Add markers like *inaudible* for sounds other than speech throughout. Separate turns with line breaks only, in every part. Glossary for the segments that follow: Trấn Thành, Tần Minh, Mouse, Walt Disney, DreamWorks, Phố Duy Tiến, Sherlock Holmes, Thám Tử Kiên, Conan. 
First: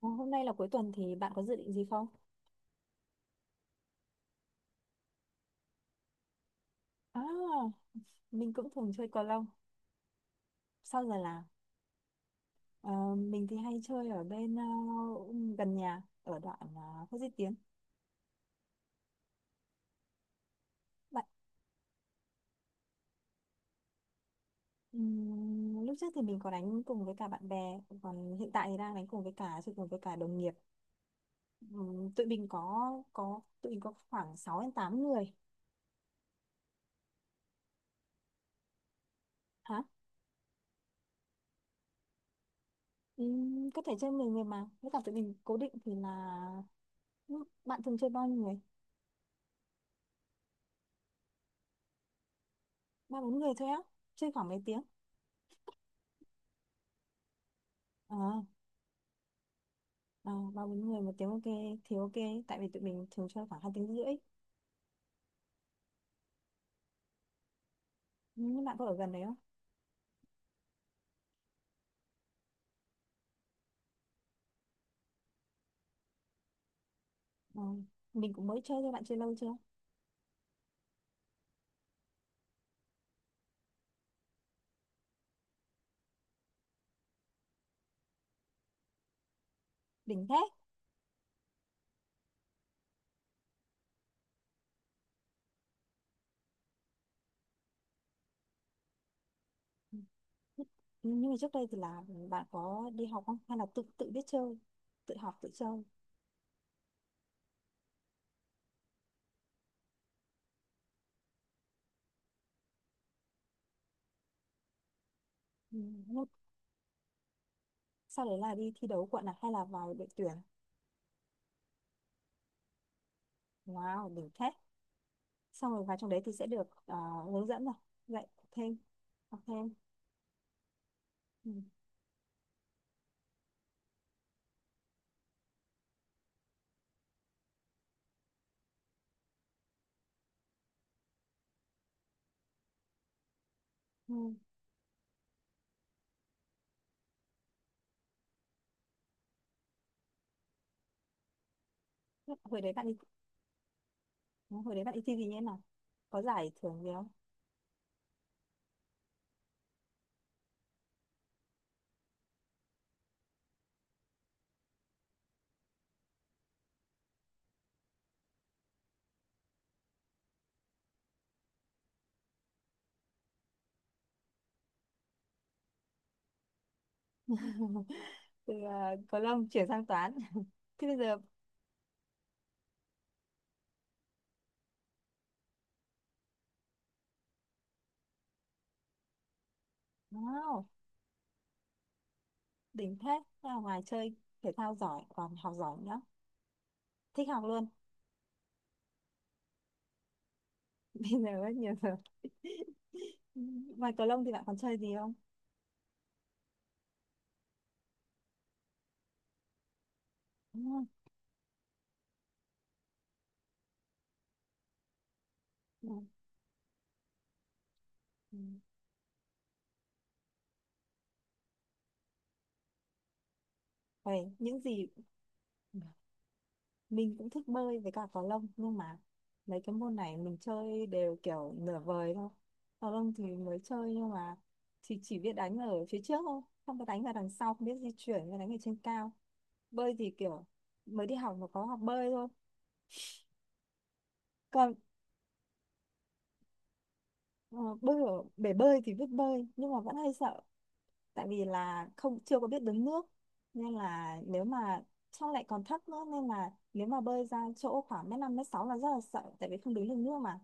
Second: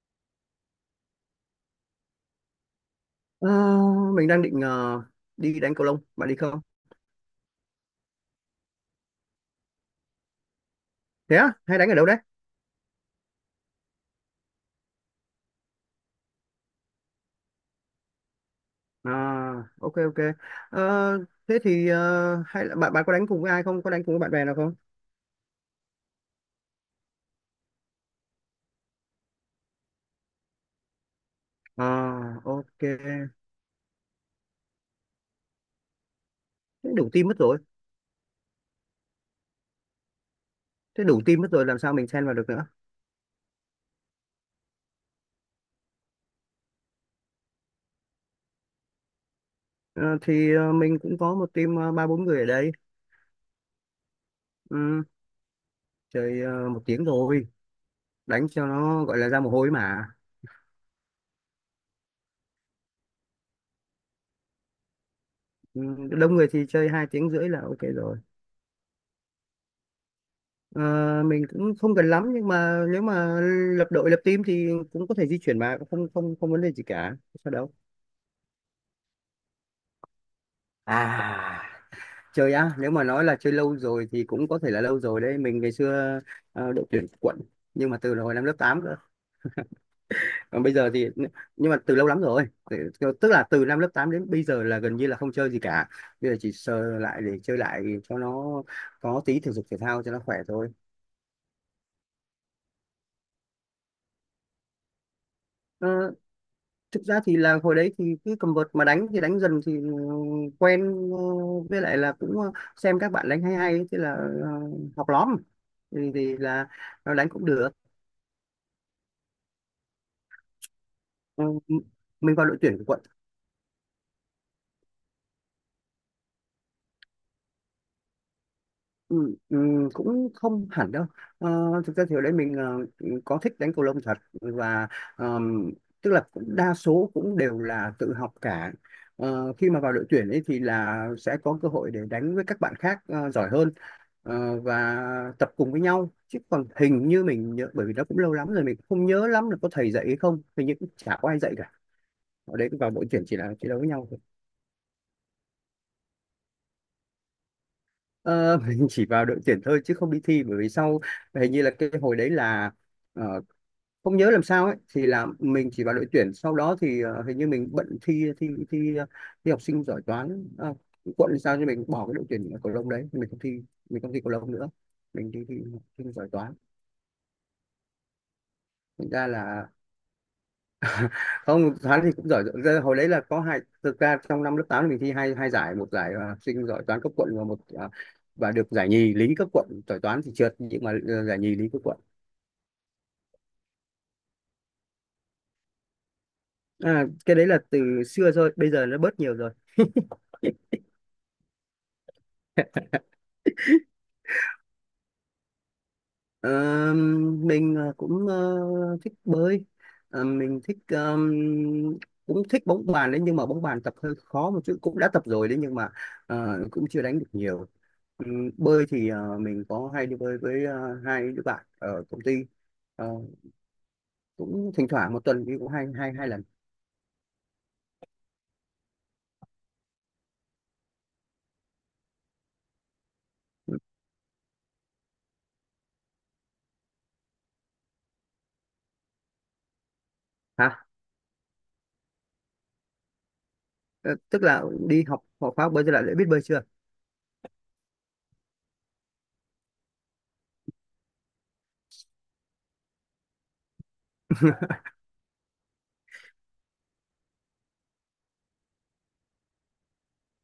Ờ, Hôm nay là cuối tuần thì bạn có dự định gì không?
Ờ, mình đang định đi đánh cầu lông, bạn đi không?
À, mình cũng thường chơi cầu lông. Sau giờ
Thế
là
á, hay đánh ở đâu đấy?
ờ, mình thì hay chơi ở bên gần nhà ở đoạn Phố Duy Tiến.
À, ok ok. Ờ,
Bạn
thế thì hay là bạn bạn có đánh cùng với ai không? Có đánh cùng với bạn bè nào không?
Lúc trước thì mình có đánh cùng với cả bạn bè, còn hiện tại thì đang đánh cùng với cả chơi cùng với cả đồng nghiệp. Ừm, tụi
À,
mình
ok.
có
Thế
có tụi mình có khoảng 6 đến 8 người.
đủ team mất rồi.
Hả?
Thế đủ team mất rồi làm sao mình xen vào được nữa?
Có thể chơi 10 người mà. Với cả tụi mình cố định thì là, bạn thường chơi bao nhiêu người?
Ờ, thì mình cũng có một team ba bốn người ở đây.
Ba bốn người thôi á. Chơi khoảng mấy tiếng?
Ừ, chơi 1 tiếng rồi,
Ờ.
đánh cho nó gọi là ra mồ hôi mà.
Ờ, ba bốn người một tiếng, ok thì ok, tại vì tụi mình thường chơi khoảng 2 tiếng rưỡi.
Ừ, đông người thì chơi 2 tiếng rưỡi là ok rồi.
Nhưng bạn có ở gần đấy không?
À, mình cũng không cần lắm nhưng mà nếu mà lập đội lập team thì cũng có thể di chuyển mà cũng không không không vấn đề gì cả sao
Ờ,
đâu.
mình cũng mới chơi thôi. Bạn chơi lâu chưa?
À, chơi á, nếu mà nói là chơi lâu rồi thì cũng có thể là lâu rồi đấy. Mình ngày xưa đội tuyển quận nhưng mà từ hồi năm lớp 8 cơ,
Đỉnh thế.
còn bây giờ thì nhưng mà từ lâu lắm rồi. Tức là từ năm lớp 8 đến bây giờ là gần như là không chơi gì cả. Bây giờ chỉ sờ lại để chơi lại cho nó có tí thể dục thể thao cho nó khỏe thôi.
Ừ, nhưng mà trước đây thì là bạn có đi học không, hay là tự tự biết chơi, tự học tự chơi?
Thực ra thì là hồi đấy thì cứ cầm vợt mà đánh thì đánh dần thì quen, ờ, với lại là cũng xem các bạn đánh hay hay, thế là ờ, học lóm,
Ừ,
thì,
nhưng
thì là nó đánh cũng được.
sau đấy là đi thi đấu quận à, hay là vào đội tuyển?
Ừ, mình vào đội tuyển của quận.
Wow, đỉnh thế. Xong rồi vào trong đấy thì sẽ được hướng dẫn rồi, dạy thêm
Ừ,
học
ừ,
thêm.
cũng không hẳn đâu. Ờ,
Ừ.
thực ra thì ở đây mình có thích đánh cầu lông thật và ờm, tức là cũng đa số cũng đều là tự học cả. Khi mà vào đội tuyển ấy thì là sẽ có cơ hội để đánh với các bạn khác giỏi hơn
Ừ.
và tập cùng với nhau. Chứ còn hình như mình nhớ, bởi vì nó cũng lâu lắm rồi, mình cũng không nhớ lắm là có thầy dạy hay không, hình như cũng chả có ai dạy cả. Ở
hồi
đấy
đấy bạn
vào
đi
đội tuyển chỉ là chiến đấu với nhau thôi.
hồi đấy bạn đi thi gì nhé nào? Có giải thưởng gì không?
Ờ, *laughs* mình chỉ vào đội tuyển thôi chứ không đi thi. Bởi vì sau, hình như là cái hồi đấy là ờ, không nhớ làm sao ấy, thì là mình chỉ vào đội tuyển, sau đó thì hình như mình bận thi thi thi ờ, thi học sinh giỏi toán à, quận, sao cho mình bỏ cái đội tuyển cầu lông đấy, mình không thi, mình không thi cầu lông nữa, mình đi thi học sinh giỏi toán.
Từ
Thành
có
ra
lâm chuyển
là
sang toán. Thế bây giờ.
không. Toán thì cũng giỏi giỏi. Ra hồi đấy là có hai, thực ra trong năm lớp 8 mình thi hai hai giải: một giải học sinh giỏi toán cấp quận và một và được giải nhì lý cấp quận. Giỏi toán thì trượt
Wow,
nhưng mà giải nhì lý cấp quận.
đỉnh thế. Thế là ngoài chơi thể thao giỏi, còn học giỏi nữa.
À,
Thích
cái
học
đấy là
luôn.
từ xưa rồi, bây giờ nó bớt nhiều rồi.
*laughs* Bây giờ rất nhiều rồi. *laughs* Ngoài cầu lông thì bạn còn chơi gì không?
Ờ, mình cũng thích bơi. Mình
Đúng
thích
không?
cũng thích bóng bàn đấy, nhưng mà bóng bàn tập hơi khó một chút, cũng đã tập rồi đấy nhưng
Ừ.
mà cũng chưa đánh được nhiều.
Ừ.
Bơi thì mình có hay đi bơi với hai đứa bạn ở công ty. Ờ,
Vậy những
cũng
gì
thỉnh thoảng 1 tuần đi cũng hai hai hai lần.
mình cũng thích bơi với cả cầu lông, nhưng mà mấy cái môn này mình chơi đều kiểu nửa vời thôi. Cầu lông thì mới chơi nhưng mà thì chỉ biết đánh ở phía trước thôi, không có đánh vào đằng sau, không biết di chuyển và đánh ở trên cao. Bơi thì kiểu
Hả?
mới đi học mà có học bơi thôi.
Ờ, tức là
Còn
đi học học khóa bơi, tức lại đã biết bơi chưa?
Ờ, bơi ở bể bơi thì biết bơi, nhưng mà vẫn hay sợ, tại vì là không chưa có biết đứng nước. Nên là nếu mà trong lại còn thấp nữa, nên là nếu mà bơi ra chỗ khoảng mét năm mét sáu là rất là sợ, tại vì không đứng được nước mà,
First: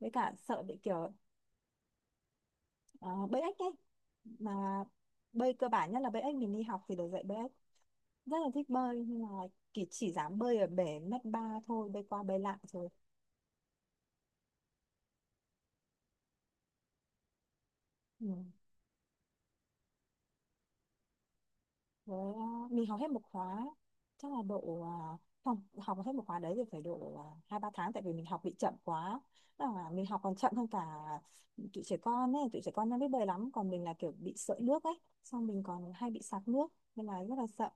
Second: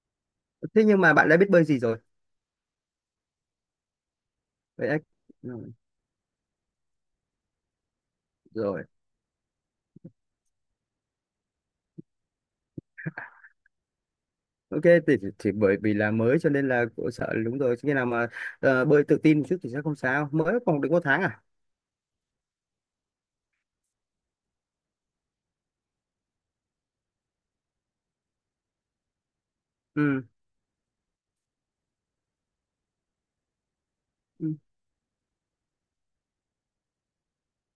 với cả sợ bị
Thế nhưng
kiểu
mà bạn đã biết bơi gì rồi
ờ, bơi ếch ấy mà.
vậy?
Bơi cơ
Ừ,
bản nhất là bơi ếch, mình đi học thì được dạy bơi ếch. Rất là thích
rồi.
bơi, nhưng mà chỉ dám bơi ở bể mét ba thôi, bơi qua bơi lại rồi.
Ok, thì bởi vì là mới cho nên là cũng sợ, đúng rồi, khi nào
Ừ.
mà bơi tự tin một chút thì sẽ không sao, mới còn được 1 tháng à?
Với mình học hết một khóa, chắc là độ không, học hết một khóa đấy thì phải độ hai ba tháng, tại vì mình học bị chậm quá. Tức là mình học
Ừ.
còn chậm hơn cả tụi trẻ con ấy, tụi trẻ con nó biết bơi lắm. Còn mình là kiểu bị
Ừ.
sợi nước ấy, xong mình còn hay bị sặc nước, nên là rất là sợ.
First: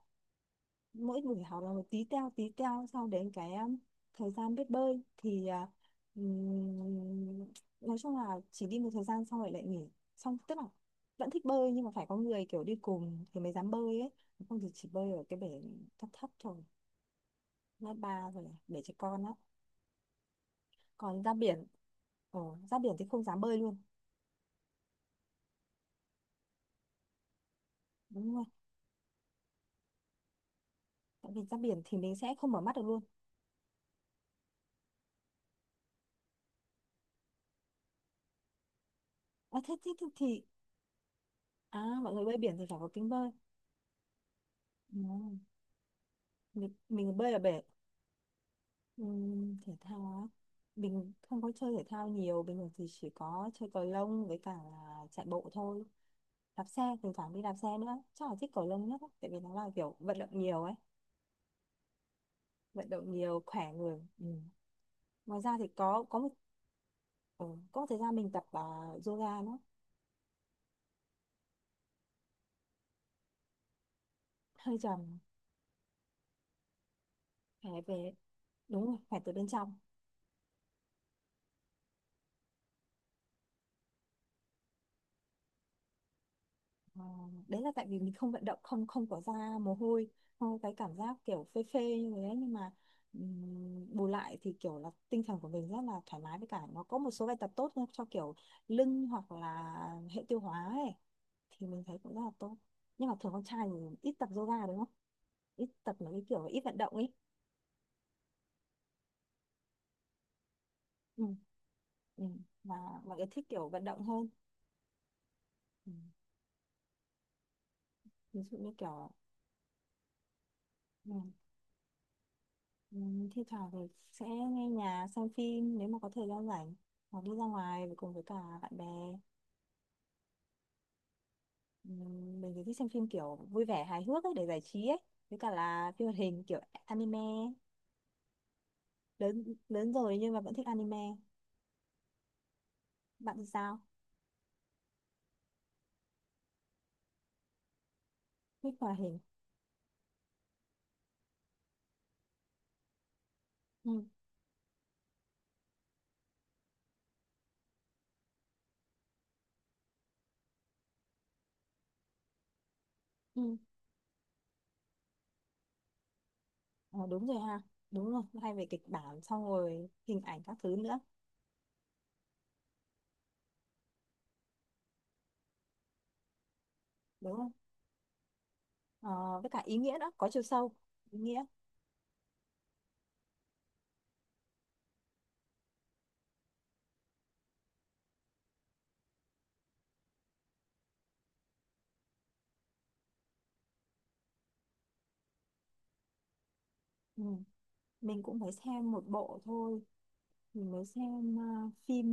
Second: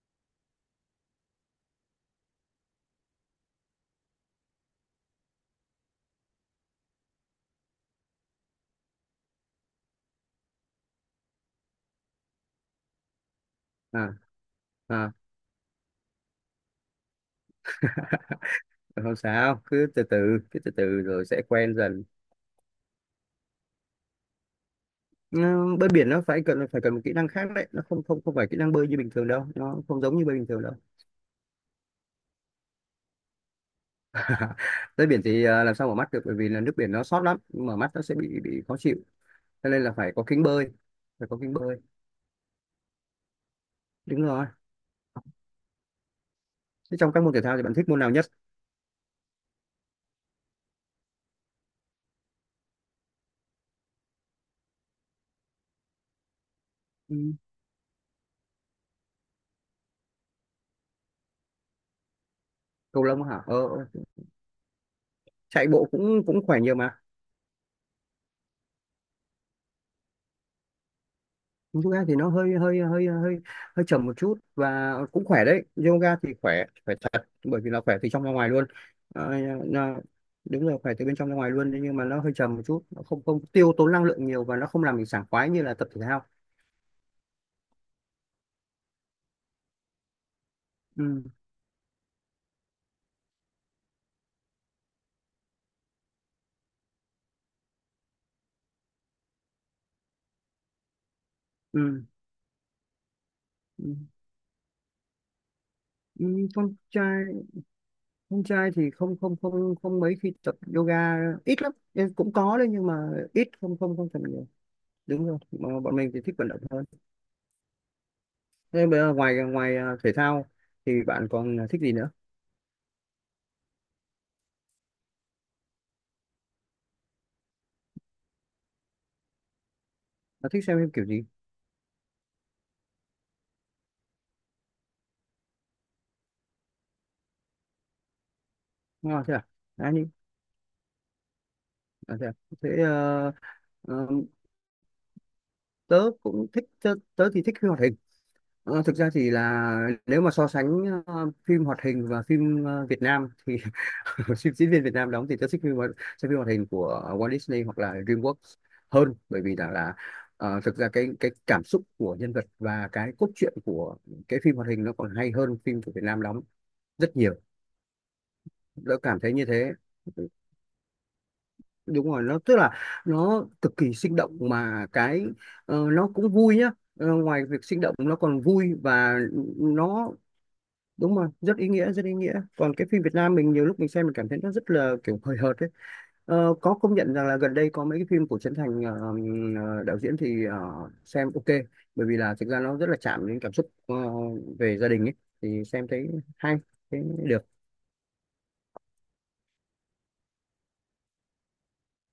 Mỗi buổi học là một tí teo tí teo, sau đến cái thời gian biết bơi thì ừm, nói chung là chỉ đi một thời gian xong rồi lại nghỉ. Xong tức là vẫn thích bơi, nhưng mà phải có người kiểu đi cùng thì mới dám bơi ấy,
À,
không thì chỉ bơi
à.
ở cái bể thấp thấp thôi. Ngã ba rồi để cho
*laughs* Không
con á.
sao, cứ từ từ, cứ từ từ
Còn
rồi
ra
sẽ
biển,
quen dần.
ờ, thì không dám bơi luôn.
Ừ, bơi biển nó phải cần một kỹ năng khác đấy, nó không không
Đúng
không
rồi,
phải kỹ năng bơi như bình thường đâu, nó không giống như bơi bình thường đâu.
tại vì ra biển thì mình sẽ không mở mắt được luôn.
*laughs* Bơi biển thì làm sao mở mắt được, bởi vì là nước biển nó sót lắm, mở mắt nó sẽ bị khó chịu,
À,
cho
thế,
nên
thế,
là
thế
phải có
thì
kính bơi, phải có kính bơi.
à, mọi người bơi biển thì phải có kính bơi.
Đúng rồi.
Ừ. mình,
Thế trong
mình
các
bơi
môn
ở
thể thao
bể.
thì bạn thích môn nào nhất?
Thể thao á, mình không có chơi thể thao nhiều. Bình thường thì chỉ có chơi cầu lông với cả là chạy bộ thôi, đạp xe, thỉnh
Ừ.
thoảng đi đạp xe nữa. Chắc là thích cầu lông nhất á, tại vì nó là kiểu vận động nhiều ấy, vận
Cầu
động
lông
nhiều
hả?
khỏe
Ờ.
người. Ừ. Ngoài ra
Chạy
thì
bộ cũng cũng khỏe nhiều mà.
ừ, có một thời gian mình tập yoga nữa.
Yoga thì nó hơi hơi hơi hơi hơi chậm một chút
Hơi
và
trầm.
cũng khỏe đấy. Yoga thì khỏe khỏe thật, bởi vì
Khỏe
là khỏe từ
về,
trong ra ngoài luôn.
đúng rồi, khỏe từ
Ờ,
bên trong.
nó- Đúng rồi, khỏe từ bên trong ra ngoài luôn. Thế nhưng mà nó hơi chậm một chút, nó không không tiêu tốn năng lượng nhiều và nó không làm mình sảng khoái như là tập thể thao.
Ờ, đấy là tại vì mình không vận động, không không có ra mồ hôi, không có cái cảm giác
Ừ,
kiểu phê phê như thế. Nhưng mà bù lại thì kiểu là tinh thần của mình rất là thoải mái, với cả nó có một số bài tập tốt nữa cho kiểu lưng hoặc là hệ tiêu hóa ấy, thì mình thấy
ừ,
cũng rất là tốt. Nhưng mà thường con trai
ừ.
thì ít tập yoga, đúng không? Ít tập mấy cái kiểu
Ừ,
ít
con
vận động ấy.
trai con trai thì không không không không mấy khi tập yoga.
Ừ.
Ít lắm. Ừ,
Ừ.
cũng có đấy
Mà
nhưng mà
mọi người thích
ít,
kiểu
không
vận
không
động
không tập
hơn.
nhiều. Đúng rồi, mà
Ừ.
bọn mình thì thích vận động hơn.
Ví dụ như
Thế bây
kiểu.
giờ ngoài ngoài à, thể thao thì
Ừ.
bạn còn thích gì nữa?
Ừ, thi thoảng thì sẽ nghe nhạc xem phim nếu mà có thời gian rảnh, hoặc đi ra ngoài với cùng với cả bạn bè.
Bạn thích xem phim kiểu gì?
Ừ, mình thì thích xem phim kiểu vui vẻ hài hước ấy, để giải trí ấy, với cả là phim hoạt hình kiểu anime.
À, thế
Lớn
à? À,
lớn
nhưng,
rồi nhưng mà vẫn thích anime.
à? Thế
Bạn thì sao?
ờ, tớ cũng thích, tớ thì thích phim hoạt hình.
Thích
Thực
hoạt
ra
hình.
thì là, nếu mà so sánh phim hoạt hình và phim Việt Nam thì
Ừ,
*laughs* phim diễn viên Việt Nam đóng thì tớ thích xem phim hoạt hình của Walt Disney hoặc là DreamWorks hơn, bởi vì rằng là thực ra cái cảm xúc của nhân vật và cái cốt truyện
ừ.
của cái phim hoạt hình nó còn hay hơn phim của Việt Nam đóng
Ờ,
rất
đúng
nhiều.
rồi ha. Đúng rồi, hay về kịch
Đã cảm
bản
thấy như
xong
thế.
rồi hình ảnh các thứ nữa,
Đúng rồi nó tức là nó cực kỳ sinh động mà cái, nó cũng vui nhá. Ờ,
đúng
ngoài
không?
việc sinh động nó còn vui và
Ờ, với cả ý nghĩa
nó,
đó có chiều sâu.
đúng
Ý
rồi,
nghĩa.
rất ý nghĩa, rất ý nghĩa. Còn cái phim Việt Nam, mình nhiều lúc mình xem mình cảm thấy nó rất là kiểu hời hợt ấy. Có công nhận rằng là gần đây có mấy cái phim của Trấn Thành, đạo diễn thì xem ok, bởi vì là thực ra nó rất là chạm đến cảm xúc về gia đình ấy, thì xem thấy hay, thấy
Ừ.
được.
Mình cũng mới xem một bộ thôi, mình mới xem phim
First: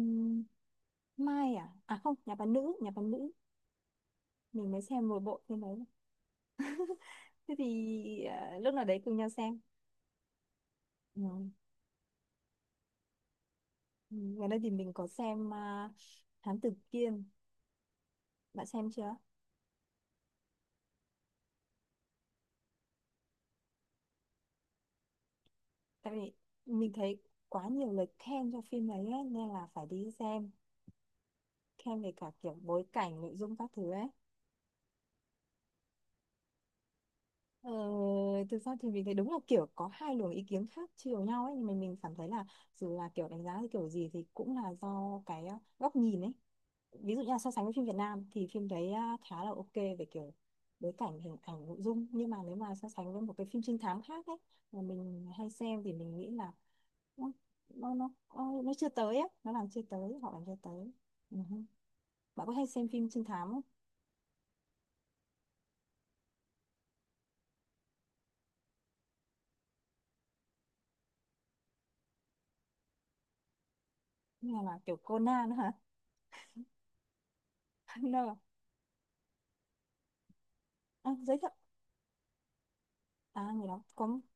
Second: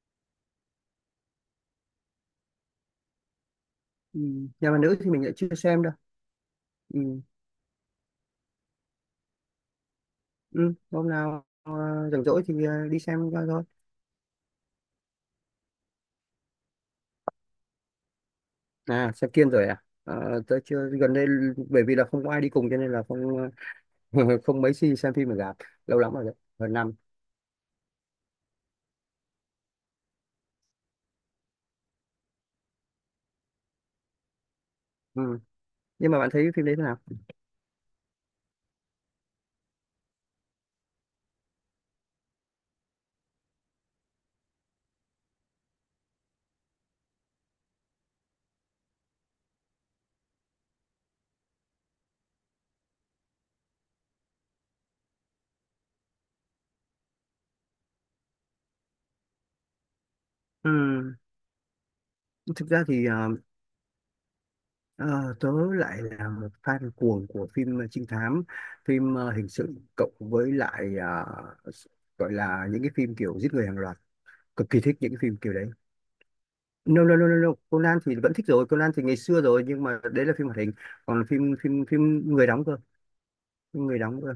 Mai à? À không, Nhà Bà Nữ, Nhà Bà Nữ.
Ừ.
Mình
Nhà bà
mới
nữ
xem
thì
một
mình lại
bộ
chưa
phim
xem
đấy.
đâu. Ừ.
Thế thì lúc nào đấy cùng nhau xem.
Ừ, hôm
Ừ.
nào rảnh rỗi thì đi xem coi thôi.
Ừ, gần đây thì mình có xem Thám Tử Kiên. Bạn xem
À,
chưa?
xem Kiên rồi à? Ờ, tớ chưa gần đây, bởi vì là không có ai đi cùng cho nên là không *laughs* không mấy khi xem phim ở rạp, lâu
Tại
lắm rồi
vì
đấy, gần
mình
năm.
thấy quá nhiều lời khen cho phim đấy ấy, nên là phải đi xem. Khen về cả kiểu bối cảnh, nội dung các thứ ấy.
Ừ. Nhưng mà bạn thấy phim đấy thế nào?
Ờ, thực ra thì mình thấy đúng là kiểu có hai luồng ý kiến khác chiều nhau ấy. Nhưng mà mình cảm thấy là dù là kiểu đánh giá thì kiểu gì thì cũng là do cái góc nhìn ấy. Ví dụ như là so sánh với phim Việt Nam thì phim đấy khá là ok về kiểu bối cảnh hình ảnh nội dung. Nhưng mà nếu mà so sánh với một cái phim trinh thám khác ấy mà mình hay xem thì mình nghĩ là nó nó nó, nó chưa tới ấy. Nó làm chưa tới Họ làm chưa
Ừ.
tới. Ừ hứ. Bạn có hay
Thực ra
xem
thì
phim trinh thám không,
ờ, tớ lại là một fan cuồng của phim trinh thám, phim hình sự, cộng với lại gọi là những cái phim kiểu giết người hàng loạt.
như
Cực
là
kỳ thích
kiểu
những cái phim
Conan
kiểu đấy.
hả?
No, no, no, no, no. Conan
*laughs*
thì vẫn
No.
thích rồi, Conan thì ngày xưa rồi nhưng mà đấy là phim hoạt hình, còn
Giới thiệu.
phim phim phim người đóng cơ,
Người đó
phim người
có
đóng cơ.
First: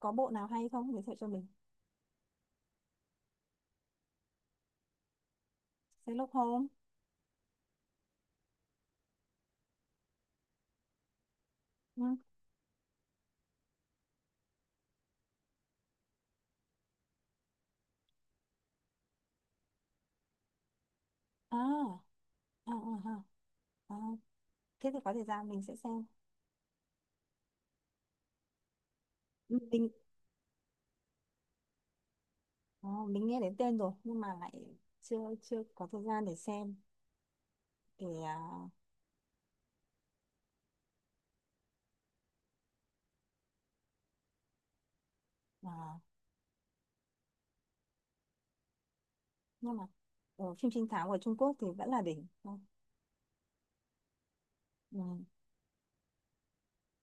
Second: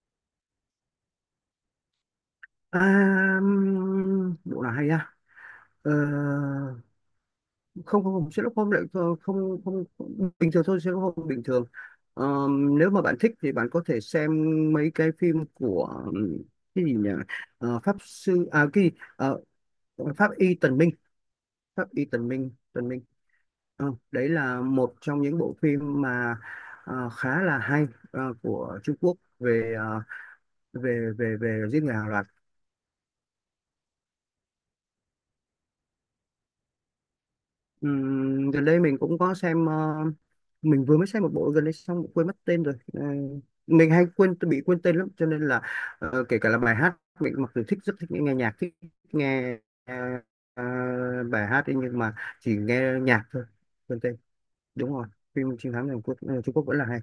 có bộ nào hay không, giới thiệu cho mình?
À, bộ nào hay á? Ờ,
Sherlock Holmes.
không không không, Sherlock Holmes lại không không không- bình thường thôi, Sherlock Holmes bình thường.
Ừ.
Ờ, nếu mà bạn thích thì bạn có thể xem mấy cái phim của cái gì nhỉ? Pháp sư à cái gì? Ờ, pháp y Tần Minh, pháp
À,
y Tần Minh,
à,
Tần Minh.
à, à.
Ờ,
À.
đấy là
Thế
một
thì có
trong
thời
những
gian
bộ
mình sẽ
phim
xem.
mà khá là hay, của Trung Quốc
Ừ.
về
Mình.
ờ, về về về giết người hàng loạt.
Ờ, mình nghe đến tên rồi nhưng mà lại chưa chưa có thời gian để xem. Để
Gần đây mình cũng có xem, mình vừa mới xem một bộ gần đây xong quên mất tên rồi. Ờ, mình hay quên, bị quên tên lắm, cho nên là
à,
kể cả là bài hát, mình mặc dù thích, rất thích nghe nhạc, thích nghe
nhưng mà
ờ, ờ,
phim trinh thám của Trung
bài
Quốc
hát
thì
ấy,
vẫn
nhưng
là
mà
đỉnh. Ờ,
chỉ nghe nhạc thôi, quên tên. Đúng rồi,
ừ,
phim chiến thắng Hàn Quốc, Trung Quốc vẫn là hay.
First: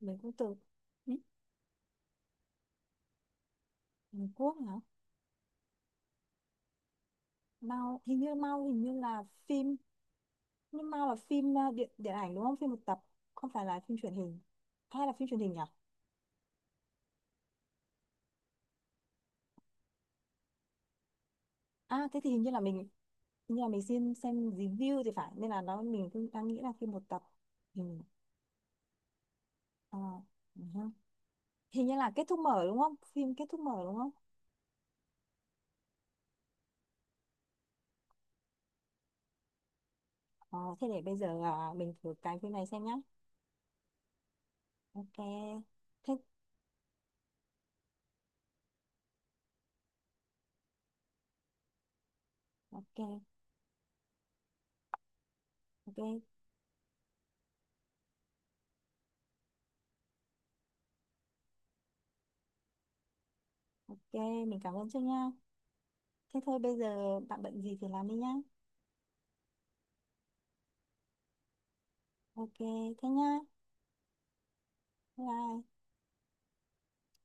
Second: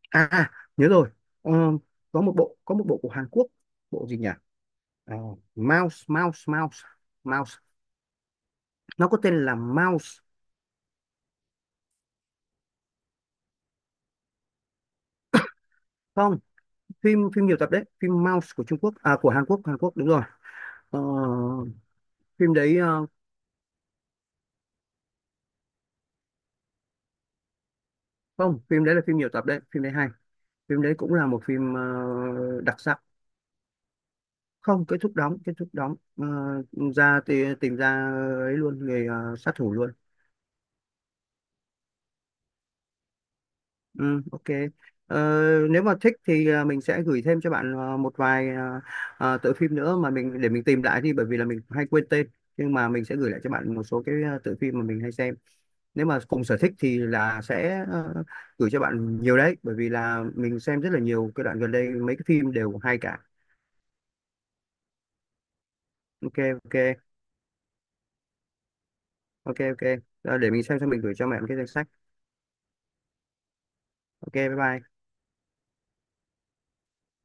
mình
À,
cũng
à,
từ.
nhớ rồi.
Ừ.
Ờ, có một bộ của Hàn Quốc, bộ gì
Hàn
nhỉ?
Quốc hả?
Ờ, Mouse, Mouse, Mouse, Mouse,
Mao hình như
nó có
là
tên là
phim.
Mouse.
Nhưng Mao là phim điện điện ảnh đúng không, phim một tập? Không phải là phim truyền hình, hay là phim truyền hình nhỉ?
Không, phim phim nhiều tập đấy, phim Mouse của Trung Quốc, à, của Hàn Quốc, Hàn Quốc đúng rồi. Ờ,
À thế thì
phim đấy
hình như là mình xin xem review thì phải, nên là nó mình cũng đang nghĩ là phim một tập. Ừ.
không, phim đấy là phim nhiều tập đấy, phim đấy
ờ,
hay.
ừ.
Phim
Ha.
đấy cũng là một phim
Hình như là kết thúc mở đúng
đặc
không,
sắc.
phim kết thúc mở đúng không?
Không, kết thúc đóng, kết thúc đóng. Ờ, ra thì tìm ra ấy luôn người sát thủ luôn.
Ờ, Thế để bây giờ mình thử cái phim này xem nhá.
Ừ, ok.
Ok.
Ờ, nếu mà
Thế
thích thì mình sẽ gửi thêm cho bạn một vài tựa phim nữa, mà mình để mình tìm lại đi bởi vì là mình hay quên tên, nhưng mà
ok,
mình sẽ gửi lại cho bạn một số cái tựa phim mà mình hay xem. Nếu mà
ok,
cùng sở thích thì là sẽ gửi cho bạn nhiều đấy, bởi vì là mình xem rất là nhiều cái đoạn gần đây mấy cái phim đều hay cả.
ok, mình cảm ơn trước nha.
Ok
Thế thôi
ok
bây giờ bạn bận gì thì làm đi nhá.
ok ok. Để mình xem xong mình gửi cho mẹ một cái danh sách.
Ok, thế nhá.
Ok, bye bye.
Bye. Bye.